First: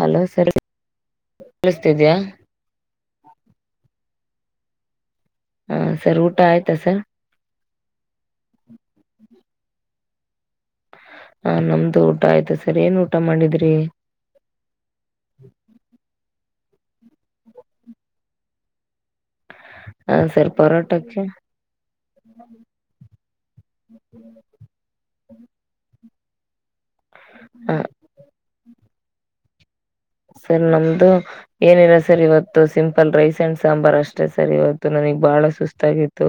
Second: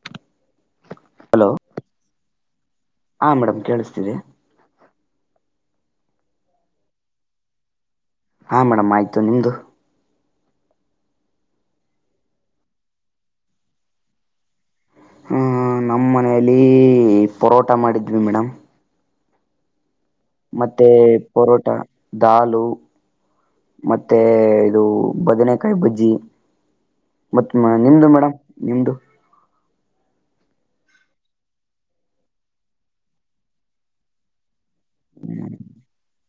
Hello sir ಕೇಳಿಸ್ತಿದ್ಯಾ. ಹಾ madam ಕೇಳಸ್ತಿದೆ. ಹಾ ಸರ್ ಊಟ ಆಯ್ತಾ ಸರ್. ಹಾ ಮೇಡಮ್ ಆಯ್ತು ನಿಮ್ದು. ಹಾ ನಮ್ದು ಊಟ ಆಯ್ತು ಸರ್ ಏನ್ ಊಟ ಮಾಡಿದ್ರಿ. ಹ್ಮೂ ನಮ್ಮನೆ ಲೀ ಪರೋಟ ಮಾಡಿದ್ವಿ ಮೇಡಮ್. ಹ ಸರ್ ಮತ್ತೆ ಪರೋಟಕ್ಕೆ ಪರೋಟ, ದಾಲು ಮತ್ತೆ ಇದು ಬದನೆಕಾಯ್ ಬಜ್ಜಿ. ಮತ್ ಮ ಹ ನಿಮ್ದು ಮೇಡಮ್ ನಿಮ್ದು. ಸರ್ ನಮ್ದು ಏನಿಲ್ಲ ಸರ್ ಇವತ್ತು ಸಿಂಪಲ್ ರೈಸ್ ಆಂಡ್ ಸಾಂಬಾರ್ ಅಷ್ಟೆ ಸರ್ ಇವತ್ ತ್ತು ನನಿಗ್ ಬಾಳ ಸುಸ್ತಾಗಿತ್ತು.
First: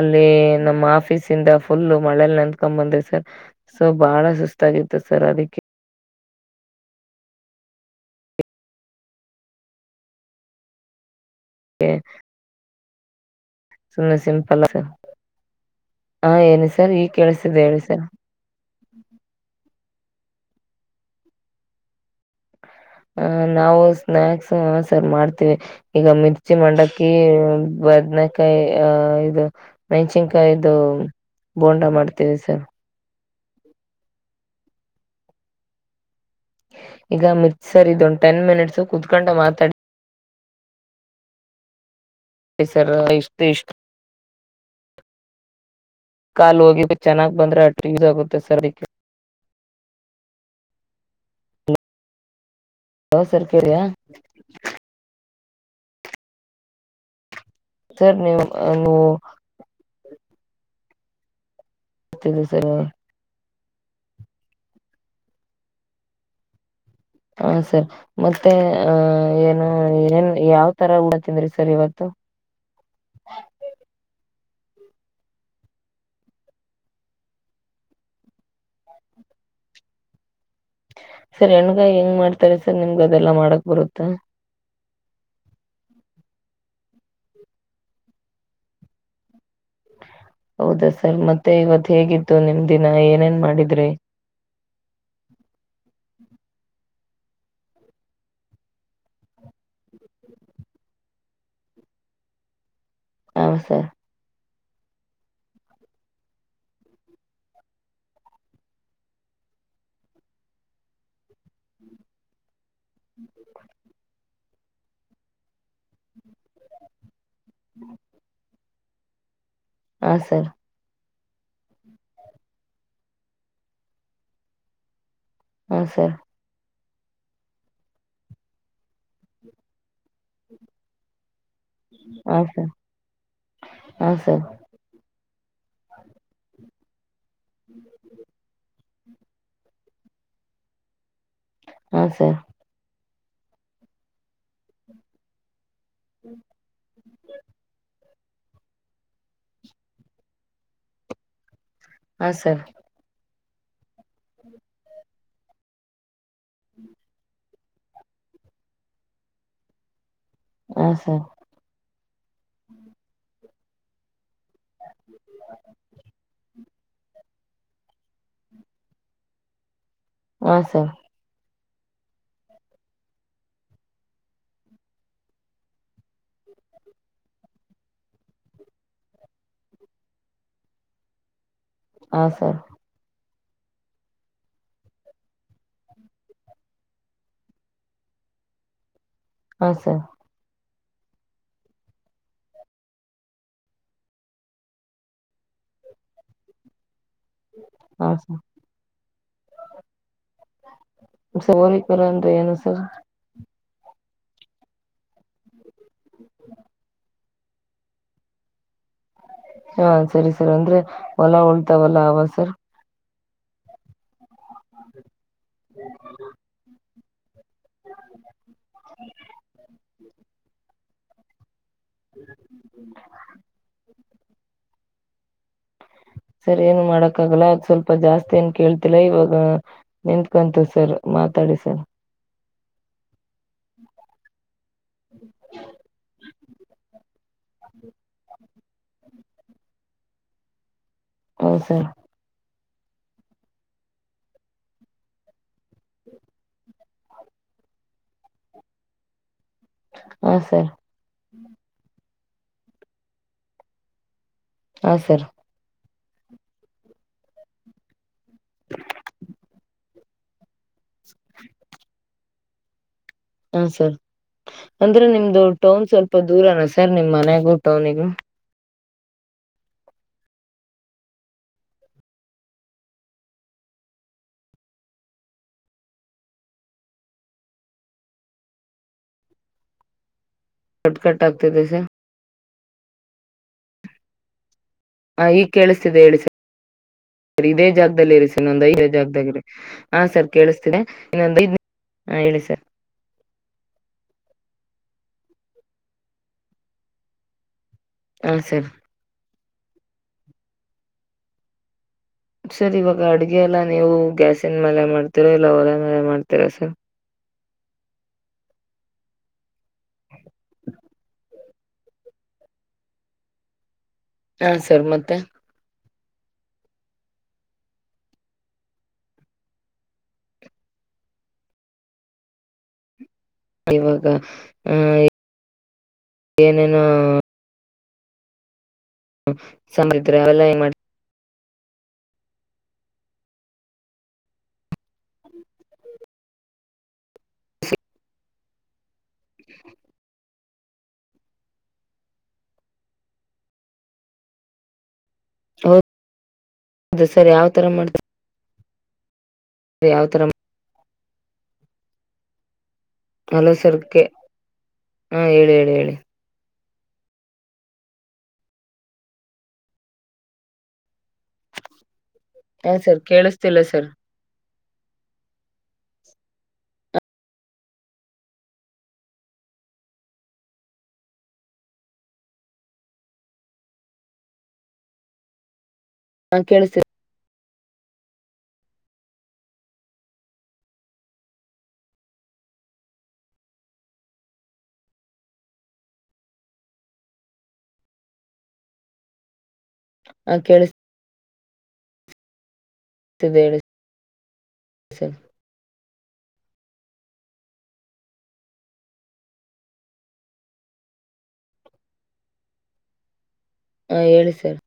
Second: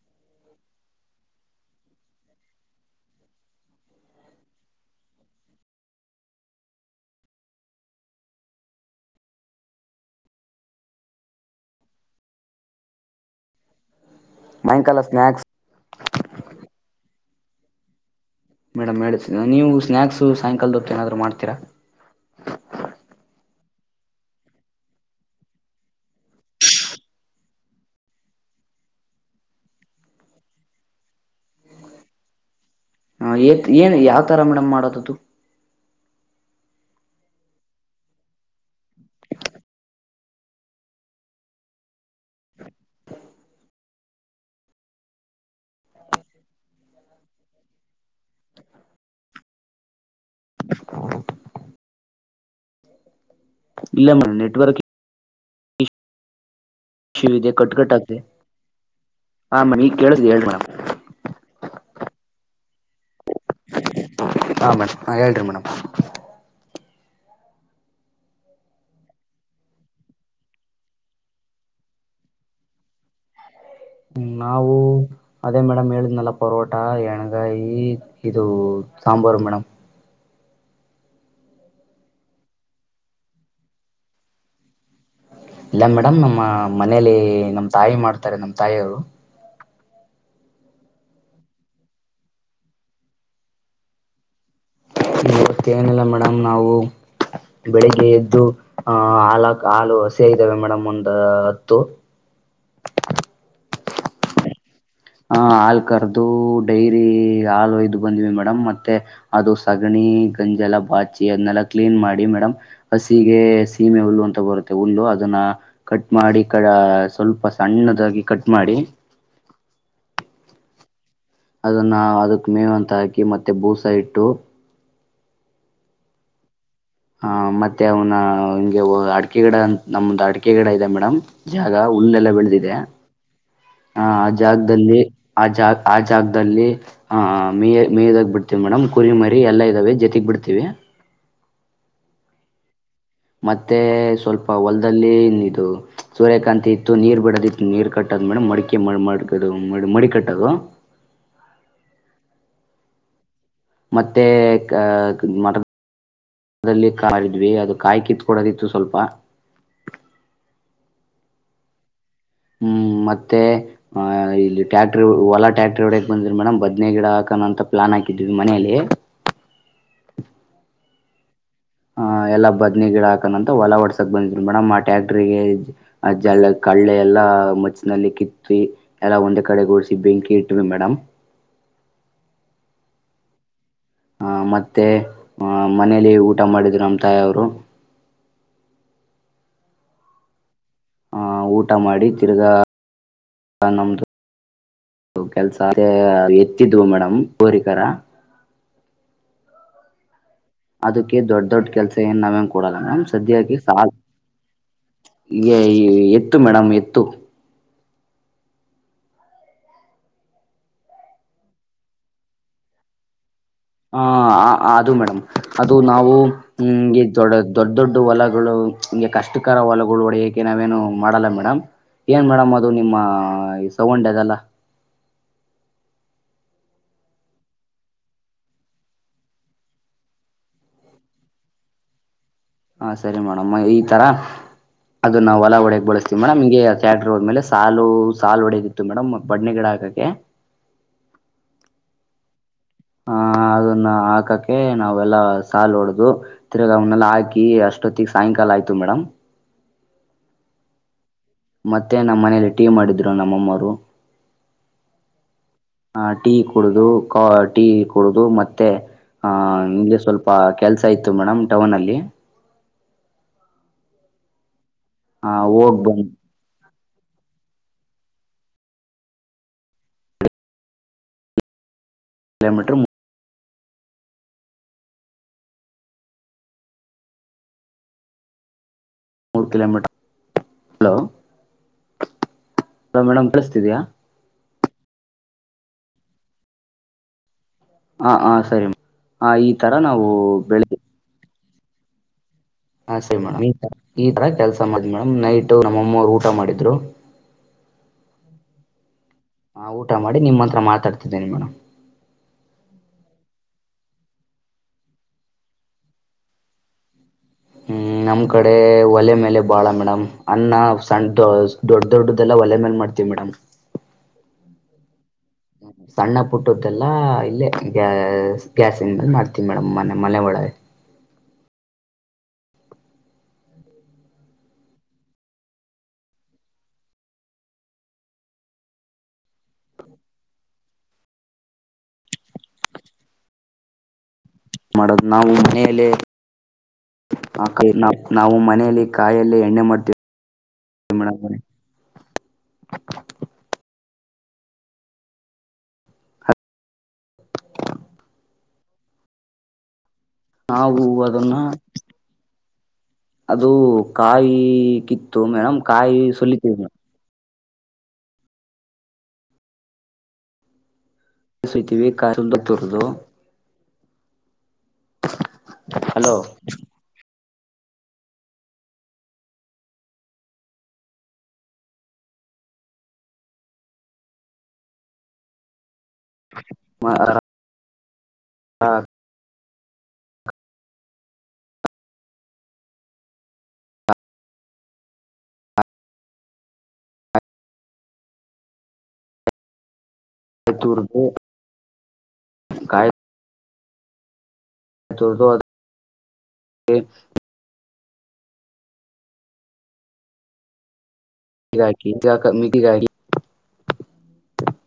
ಅಲ್ಲಿ ನಮ್ಮ ಆಫೀಸ್ ಇಂದ ಫುಲ್ಲ ಮಳೇಲ್ ನೆಂದ್ಕೊಂಡ್ ಬಂದೆ ಸರ್ ಸೊ ಬಾಳ ಸುಸ್ತಾಗಿತ್ತು ಸರ್ ಅದಕ್ಕೆ [inaudible] ಸುಮ್ನೆ ಸಿಂಪಲ್ಲು ಸರ್ ಸಾಯಂಕಾಲ ಸ್ನಾಯಕ್ಸ್ ಹಾ ಏನು ಸರ್ ಈಗ್ ಕೆೇಳಸ್ತಿದೆ ಹೇಳಿ ಸರ್. ಮೇಡಮ್ ಹೇಳಿ ನೀವು ಸ್ನ್ಯಾಕ್ಸ್ ಸಾಯಂಕಾಲದೊತ್ತು ಏನಾದ್ರು ಮಾಡ್ತೀರಾ. ಆ ನಾವು ಸ್ನ್ಯಾಕ್ಸ್ ಹೂಂ ಸರ್ ಮಾಡ್ತಿವಿ ಈಗ ಮಿರ್ಚಿ, ಮಂಡಕ್ಕಿ, ಬದನಕಾಯಿ ಇದು ಮೆಣ್ಸಿನ್ಕಾಯ್ದು ಬೋಂಡಾ ಮಾಡ್ತಿವಿ ಸರ್. ಹಾ ಏತ್ ಏನ್ ಯಾವ್ ತರ ಮೇಡಮ್ ಮಾಡೋದದು. ಈಗ ಮಿತ್ಸರ್ ಇದೊಂದು ಟೆನ್ ಮಿನಿಟ್ಸು ಕುತ್ಕೊಂಡ ಮಾತಾಡಿ ಸರ ಇಷ್ಟ್ ಇಷ್ಟ ಕಾಲು ಹೋಗಿ ಚೆನ್ನಾಗ್ ಬಂದ್ರೆ ಅಟ್ಟು ಯೂಸ್ ಆಗುತ್ತೆ ಸರ್ ಅದಿಕ್ಕೆ. ಯಸರ್ ಇಲ್ಲ ಮೇಡಮ್ ನೆಟ್ವರ್ಕ್ ಶರುದ ಕಟ್ ಕಟ್ ಸರ್ ಆಗ್ತಿದೆ ನೀವು ನೀವು ಆ ಮೇಡಂ ಈಗ್ ಕೇಳಸ್ತಿದೆ ಹೇಳಿ ಮೇಡಂ ತ್ತಿದೀರ್ ಸರ್ ನೀವು. ಹಾ ಮೇಡಮ್ ಹಾ ಹೇಳ್ರಿ ಮೇಡಮ್. ಹಾ ಸರ್ ಮತ್ತೆ ಅ ಏನು ಏನ್ ಯಾವ್ ತರ ಊಟ ತಿಂದ್ರಿ ಸರ್ ಇವತ್ತು. ಹೂಂ ನಾವು ಅದೇ ಮೇಡಮ್ ಹೇಳಿದ್ನಲ್ಲ ಪರೋಟ ಎಣಗಾಯಿ ಇದು ಸಾಂಬಾರು ಮೇಡಮ್. ಸರ್ ಎಣ್ಗಾಯ್ ಹೆಂಗ್ ಮಾಡ್ತಾರೆ ಸರ್ ನಿಮ್ಗ್ ಅದೆಲ್ಲಾ ಮಾಡಕ್ ಬರುತ್ತಾ. ಇಲ್ಲ ಮೇಡಮ್ ನಮ್ಮ ಮನೇಲಿ ನಮ್ ತಾಯಿ ಮಾಡ್ತಾರೆ ನಮ್ ತಾಯಿಯವ್ರು. ಹೌದಾ ಸರ್ ಮತ್ತೆ ಇವತ್ ಹೇಗಿತ್ತು ನಿಮ್ ದಿನ ಏನೇನ್ ಮಾಡಿದ್ರಿ. ತ್ತ ಏನಿಲ್ಲ ಮೇ‌ ಡಂ ನಾವು ಬೆಳಿಗ್ಗೆ ಎದ್ದು ಅ ಹಾಲಾಕ ಹಾಲು ಹಸಿ ಐದವೆ ಮೇಡಮ್ ಒಂದು ಹತ್ತು. ಹೂಂ ಸರ್. ಹಾ ಹಾಲು ಕರ್ದು ಡೈರಿ ಹಾಲುಯ್ದು ಬಂದ್ವಿ ಮೇಡಮ್ ಮತ್ತೆ ಅದು ಸಗಣಿ, ಗಂಜಲ ಬಾಚಿ ಅದನೆೆಲ್ಲ ಕ್ಲೀನ್ ಮಾಡಿ ಮೇಡಮ್ ಹಸಿಗೆ ಸೀಮೆ ಹುಲ್ಲು ಅಂತ ಬರುತ್ತೆ ಹುಲ್ಲು ಅದನ್ನ ಕಟ್ ಮಾಡಿ ಕ ಸ್ವಲ್ಪ ಸಣ್ಣದಾಗಿ ಕಟ್ ಮಾಡಿ ಹಾ ಸರ್. ಅದನ್ನ ಅದಕ್ ಮೇವಂತ ಹಾಕಿ ಮತ್ತೆ ಬೂಸ ಇಟ್ಟು ಹೂಂ ಸರ್. ಹಾ ಮತ್ತೆ ಅವ್ನ ಹಂಗೆ ಅಡಕೆ ಗಿಡ ನಮ್ದ ಅಡಿಕೆ ಗಿಡ ಇದೆ ಮೇಡಮ್ ಜಾಗ ಉಲ್ಲೆಲ್ಲ ಹಾ ಸರ್ ಬೆಳೆದಿದೆ. ಹಾ ಆ ಜಾಗದಲ್ಲಿ ಆ ಜಾ ಆ ಜಾಗದಲ್ಲಿ ಹಾ ಮೇಯ ಮೇಯ್ದಾಕ್ ಬಿಡ್ತೀವ್ ಮೇಡಮ್. ಕುರಿಮರಿ ಎಲ್ಲಾ ಇದ್ದಾವೆ ಜತಿಗ್ ಬಿಡ್ತೀವಿ ಹಾ ಸರ್. ಮತ್ತೆ ಸ್ವಲ್ಪ ಹೊಲ್ದಲ್ಲಿ ಇಲ್ ಇದು ಸೂರ್ಯಕಾಂತಿ ಇತ್ತು ನೀರ್ ಬಿಡದಿತ್ತು ನೀರ್ ಕಟ್ ಮೇಡಮ್ ಮಡಿಕೆ ಮಡ ಮಡ್ ಮಡಿ ಕಟ್ಟದು. ಹಾ ಸರ್. ಮತ್ತೆ ಕ ಮನ್ ಅದ್ರಲ್ಲಿ ಕಾಲಿದ್ವಿ ಅದು ಕಾಯ್ ಕಿತ್ಕೊಡೋದಿತ್ತು ಸ್ವಲ್ಪ. ಹಾ ಸರ್. ಹ್ಮ್ ಮತ್ತೆ ಹಾಯ್ ಇಲ್ಲಿ ಟ್ಯಾಕ್ಟರ್ ಒಲಾ ಟ್ಯಾಕ್ಟರ್ ಒಡ್ಯಾಕ್ ಬಂದಿದ್ರ ಮೇಡಮ್ ಬದ್ನೆಗಿಡ ಅಂತ ಪ್ಲಾನ್ ಆ ಕಿದ್ವಿ ಮನೇಲ್ಲಿ. ಹಾ ಸರ್. ಆಹ್ ಎಲ್ಲ ಬದ್ನಿ ಗಿಡ ಹಾಕನಂತ ಹೊಲ ಹೊಡ್ಸಕ್ ಬಂದಿದ್ವಿ ಮೇಡಮ್ ಆ ಟ್ಯಾಕ್ಟ್ರಿಗೆ ಜ ಕಳ್ಳೆ ಎಲ್ಲ ಮಚ್ಚಿನಲ್ಲಿ ಕಿತ್ತ ಎಲ್ಲಾ ಒಂದೇ ಕಡೆ ಗೂಡಿಸಿಿ ಬೆಂಕಿ ಇಟ್ವಿ ಮೇಡಮ್. ಹಾ ಸರ್. ಆ ಮತ್ತೆ ಆ ಮನೇಲಿ ಊಟ ಮಾಡಿದ್ರು ನಮ್ಮ ತಾಯಿ ಅವ್ರು. ಹಾ ಸರ್. ಆ ಊಟ ಮಾಡಿ ತಿರ್ಗಾ ನಮ್ದು ಕೆಲ್ಸ ಅ ಎತ್ತಿದ್ವು ಮೇಡಮ್. ಹೋರಿ ಕರ. ಹಾ ಸರ್ ಹಾ ಅದಕ್ಕೆ ದೊಡ್ಡ ಸರ್ ಸರ್ ದೊಡ್ಡ ಕೆಲ್ಸ ಹೋಲಿಕರ ಏನ್ ಅಂದ್ರೆ ನಾವೇನ್ ಏನು ಸರ್ ಕೊಡಲ್ಲ ಸದ್ಯಾಗಿ ಆ ಎ ಎತ್ತು ಮೇಡಮ್ ಎತ್ತು. ಹಾ ಸರಿ ಸರ್ ಅಂದ್ರೆ ಹೊಲ ಉಳ್ತಾವಲ್ಲ ಅವಾ ಸರ್. ಹಾ ಹ ಅ ಅದು ಮೇಡಮ್ ಅದು ನಾವು ಹ್ಮ್ [unintelligible] ದೊಡ್ಡ ದೊಡ್ಡ ಹೊಲಗಳು ಚ ಹೀಗೆ ಕಷ್ಟಕರ ಹೊಲಗಳು ಹೊಡೆಯೋಕ್ಕೆ ನಾವೇನು. ಮಾಡಲ್ಲ ಮೇಡಮ್. ಏನ್ ಮೇಡಮ್ ಅದು ನಿಮ್ಮ ಸೌಂಡ ಅದೆಲ್ಲ. ಸರ್ ಏನು ಮಾಡಕ್ಕಾಗಲ್ಲ ಅದ ಸ್ವಲ್ಪ ಜಾಸ್ತಿ ಏನ್ ಕೇಳ್ತಿಲ್ಲ ಇವಾಗ ನಿಂತ್ಕಂತು ಸರ್ ಮಾತಾಡಿ ಸರ್. ಹಾ ಸರಿ ಮೇಡಮ್ ಈ ತರ. ಅದನ್ನಾವು ಒಲ ಹೊಡೆಗೆ ಬಳಸ್ತೀವಿ ಮೆಡಮ್ಮಂಗೆ ಸ್ಯಾಡ್ರ ಹೋದ್ಮೇಲೆ. ಸಾಲು ಸಾಲು ಹೊಡೆದಿತ್ತು ಮೇಡಮ್ ಬದ್ನೆ ಗಿಡ ಆಗಕ್ಕೆ. ಹೌದ್ ಸರ್. ಹಾ ಅದನ್ನ ಹಾಕಕ್ಕೆ ನಾವೆಲ್ಲ ಸಾಲು ಹೊಡ್ದು ತಿರ್ಗಾ ಅವನ್ನೆಲ್ಲ ಹಾಕಿ ಅಷ್ಟೊತ್ತಿಗೆ ಸಾಯಂಕಾಲ ಆಯ್ತು ಮೇಡಮ್. ಹಾ ಸರ್. ಮತ್ತೆ ನಮ್ಮ ಮನೇೆಯಲ್ಲಿ ಟೀ ಮಾಡಿದ್ದರು ನಮ್ಮಮ್ಮರು. ಹಾ ಸಾರ್. ಆ ಟೀ ಕುಡುದು [unintelligible] ಟೀ ಕುಡುದು ಮತ್ತೆ ಆ ಇಂಗೆ ಸ್ವಲ್ಪ ಕೆಲ್ಸ. ಇತ್ತು ಮೇಡಮ್ ಟೌನ್ನಲ್ಲಿ. ಹ ಸರ್ ಅಂದ್ರೆ ನಿಮ್ದು ಹೋಗ್ ಟೌನ್ ಬಂದ್ ಸ್ವಲ್ಪ ದೂರನ ಸಾ ಸರ್ ನಿಮ್ಮನೆಗು ಟೌನಿಗೂ. ಕಿಲೋಮೀಟರ್ ಮೂ ಮೂರು ಕಲೋಮೀಟ ಕಟ್ಕಟ್ ಆಗ್ತದೆಸ. ಹಲೋ ಮೇಡಮ್ ಕಳಸ್ತಿದಯಾ. ಹ ಈಗ ಕೇಳಿಸ್ತಿದೆ ಹೇಳಿ ಸಾರ್. ಇದೇ ಹಾ ಜಾಗದಲ್ಲಿ ಇರಿ ಹಾ ಸರ್ ಸರಿ ಇನ್ನೊಂದ್ ಐದೇ ಹ ಜಾಗದಾಗರಿ ಈ ತರ ಹಾ ನಾವು ಸರ್ ಬೆಳಿಗ್ಗೆ ಕೇಳಿಸ್ತಿದೆ ಇನ್ನೊಂದ್ ಐ ಹಾ ಹೇಳಿ ಸರ್. ಹಾ ಸರಿ ಮೇಡಮ್ ಈ ಈ ತರ ಕೆಲ್ಸ ಮಾಡಿ ಮೇಡಮ್ ನೈಟ್ ನಮ್ಮಮ್ಮರು ಊಟ ಮಾಡಿದ್ರು. ಹ ಸರ್. ಹಾ ಊಟ ಮಾಡಿ ನಿಮ್ಮ ಹತ್ರ ಮಾತಾಡ್ತಿದ್ದೇನಿ ಮೇಡಮ್. ಸರ್ ಇವಾಗ ಅಡ್ಗೆ ಎಲ್ಲ ನೀವು ಗ್ಯಾಸಿನ ಮಲೆ ಮಾಡ್ತೀರಾ ಇಲ್ಲ ಹೊಲೆ ಮಲೆ ಮಾಡ್ತೀರಾ ಸರ್. ಹ್ಮ್ ನಮ್ ಕಡೆ ಒಲೆ ಮೇಲೆ ಬಾಳ ಮೇಡಮ್ ಅನ್ನ ಸಣ್ಣ ದ ದೊಡ್ಡ ದೊಡ್ಡ್ದಲ್ಲ ಒಲೆ ಮೇಲೆ ಮಾಡ್ತೀವಿ ಮೇಡಮ್. ಹಾ ಸರ್ ಮತ್ತೆ. ಸಣ್ಣ ಪುಟ್ಟದ್ದೆಲ್ಲಾ ಇಲ್ಲೇ ಗ್ಯಾ ಗ್ಯಾಸನ್ ಮೇಲೆ ಮಾಡ್ತೀವಿ ಮೇಡಮ್ ಮನೆ ಮನೆ ಒಳಗೆ. ಇವಾಗ ಆ ಏನೇನೊ. [unintelligible] ಮಾಡದ್ ನಾವು ಮನಯಲ್ಲೆ [unintelligible] ನಾವು ಮನಯಲ್ಲಿ ಕಾಯಲ್ಲೇ ಎಣ್ಣೆ ಮಾಡ್ತವಿ. ಮೇಡಂ ಅವ್ರೆ. ಹೌ ಹೌದು ಸರ್ ಯಾವತರ ಮಾಡ ಅದೇ ಯಾವತರ. ಅವು ಅದನ್ನ. ಅದು ಹಲೋ ಸರ್ ಕೆ ಕಾಯಿ ಕಿತ್ತು ಹಾ ಹೇಳಿ ಮೇಡಮ ಹೇಳಿ ಹೇಳಿ ಕಾಯಿ ಸುಲಿತೀವಿ. [unintelligible] ಹಾ ತುರ್ದು ಸರ್ ಕೇಳಿಸತ್ತಿಲ್ಲ ಸರ್. ಹಲೋ ಹಾ ಕೇಳಿಸ್ತಿದೆ [unintelligible] ಹಾ ಹಾ ತುರ್ದು. ಕಾಯ್. [unintelligible] ಸರ್ [unintelligible] [unintelligible] [unintelligible] ಹಾ ಹೇಳಿ ಸಾರ್.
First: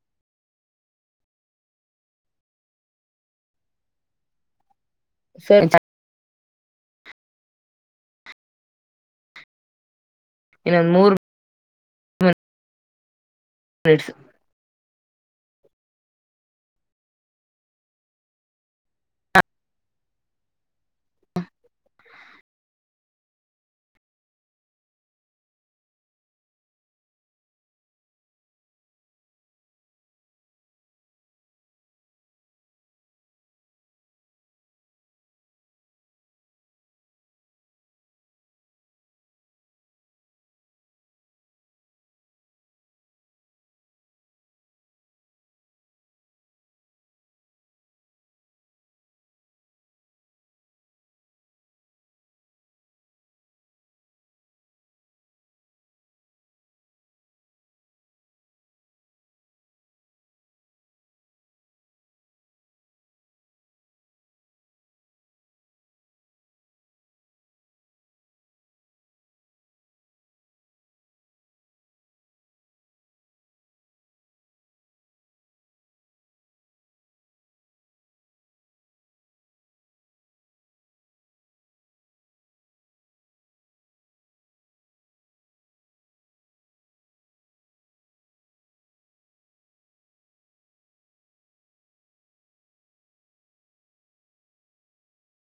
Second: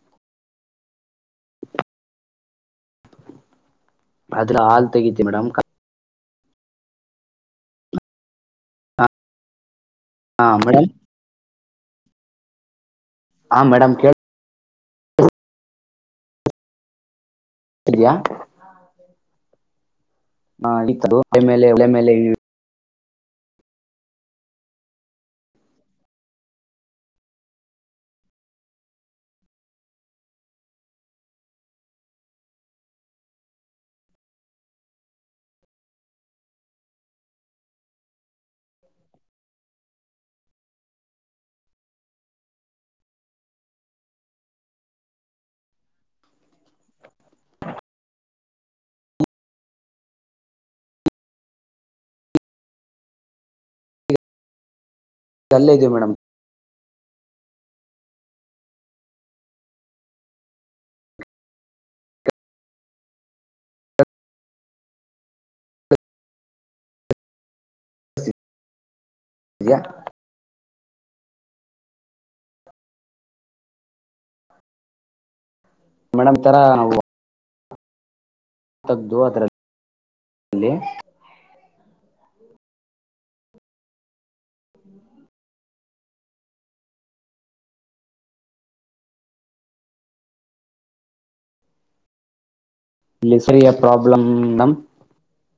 [unintelligible] ತೆಗೀತಿ ಮೇಡಮ್. ಸರ್ ಹಾ ಮೇಡಮ್. ಇನ್ನೊಂದ್ [inaudible] ಹಾ ಮೇಡಮ್ ಮಿನಿಟ್ಸ್ ಕೇಳ ದಿಯಾ. [unintelligible] [unintelligible] ಅದು ಮೇಡಮ್ ಯ ಮೇಡಮ್ ತರಾ ನಾವು. ತಗ್ದದು ಅದರಲ್ಲಿ. ಲಿ ಸ್ರಿಯ ಪ್ರಾಬ್ಲಂ [unintelligible]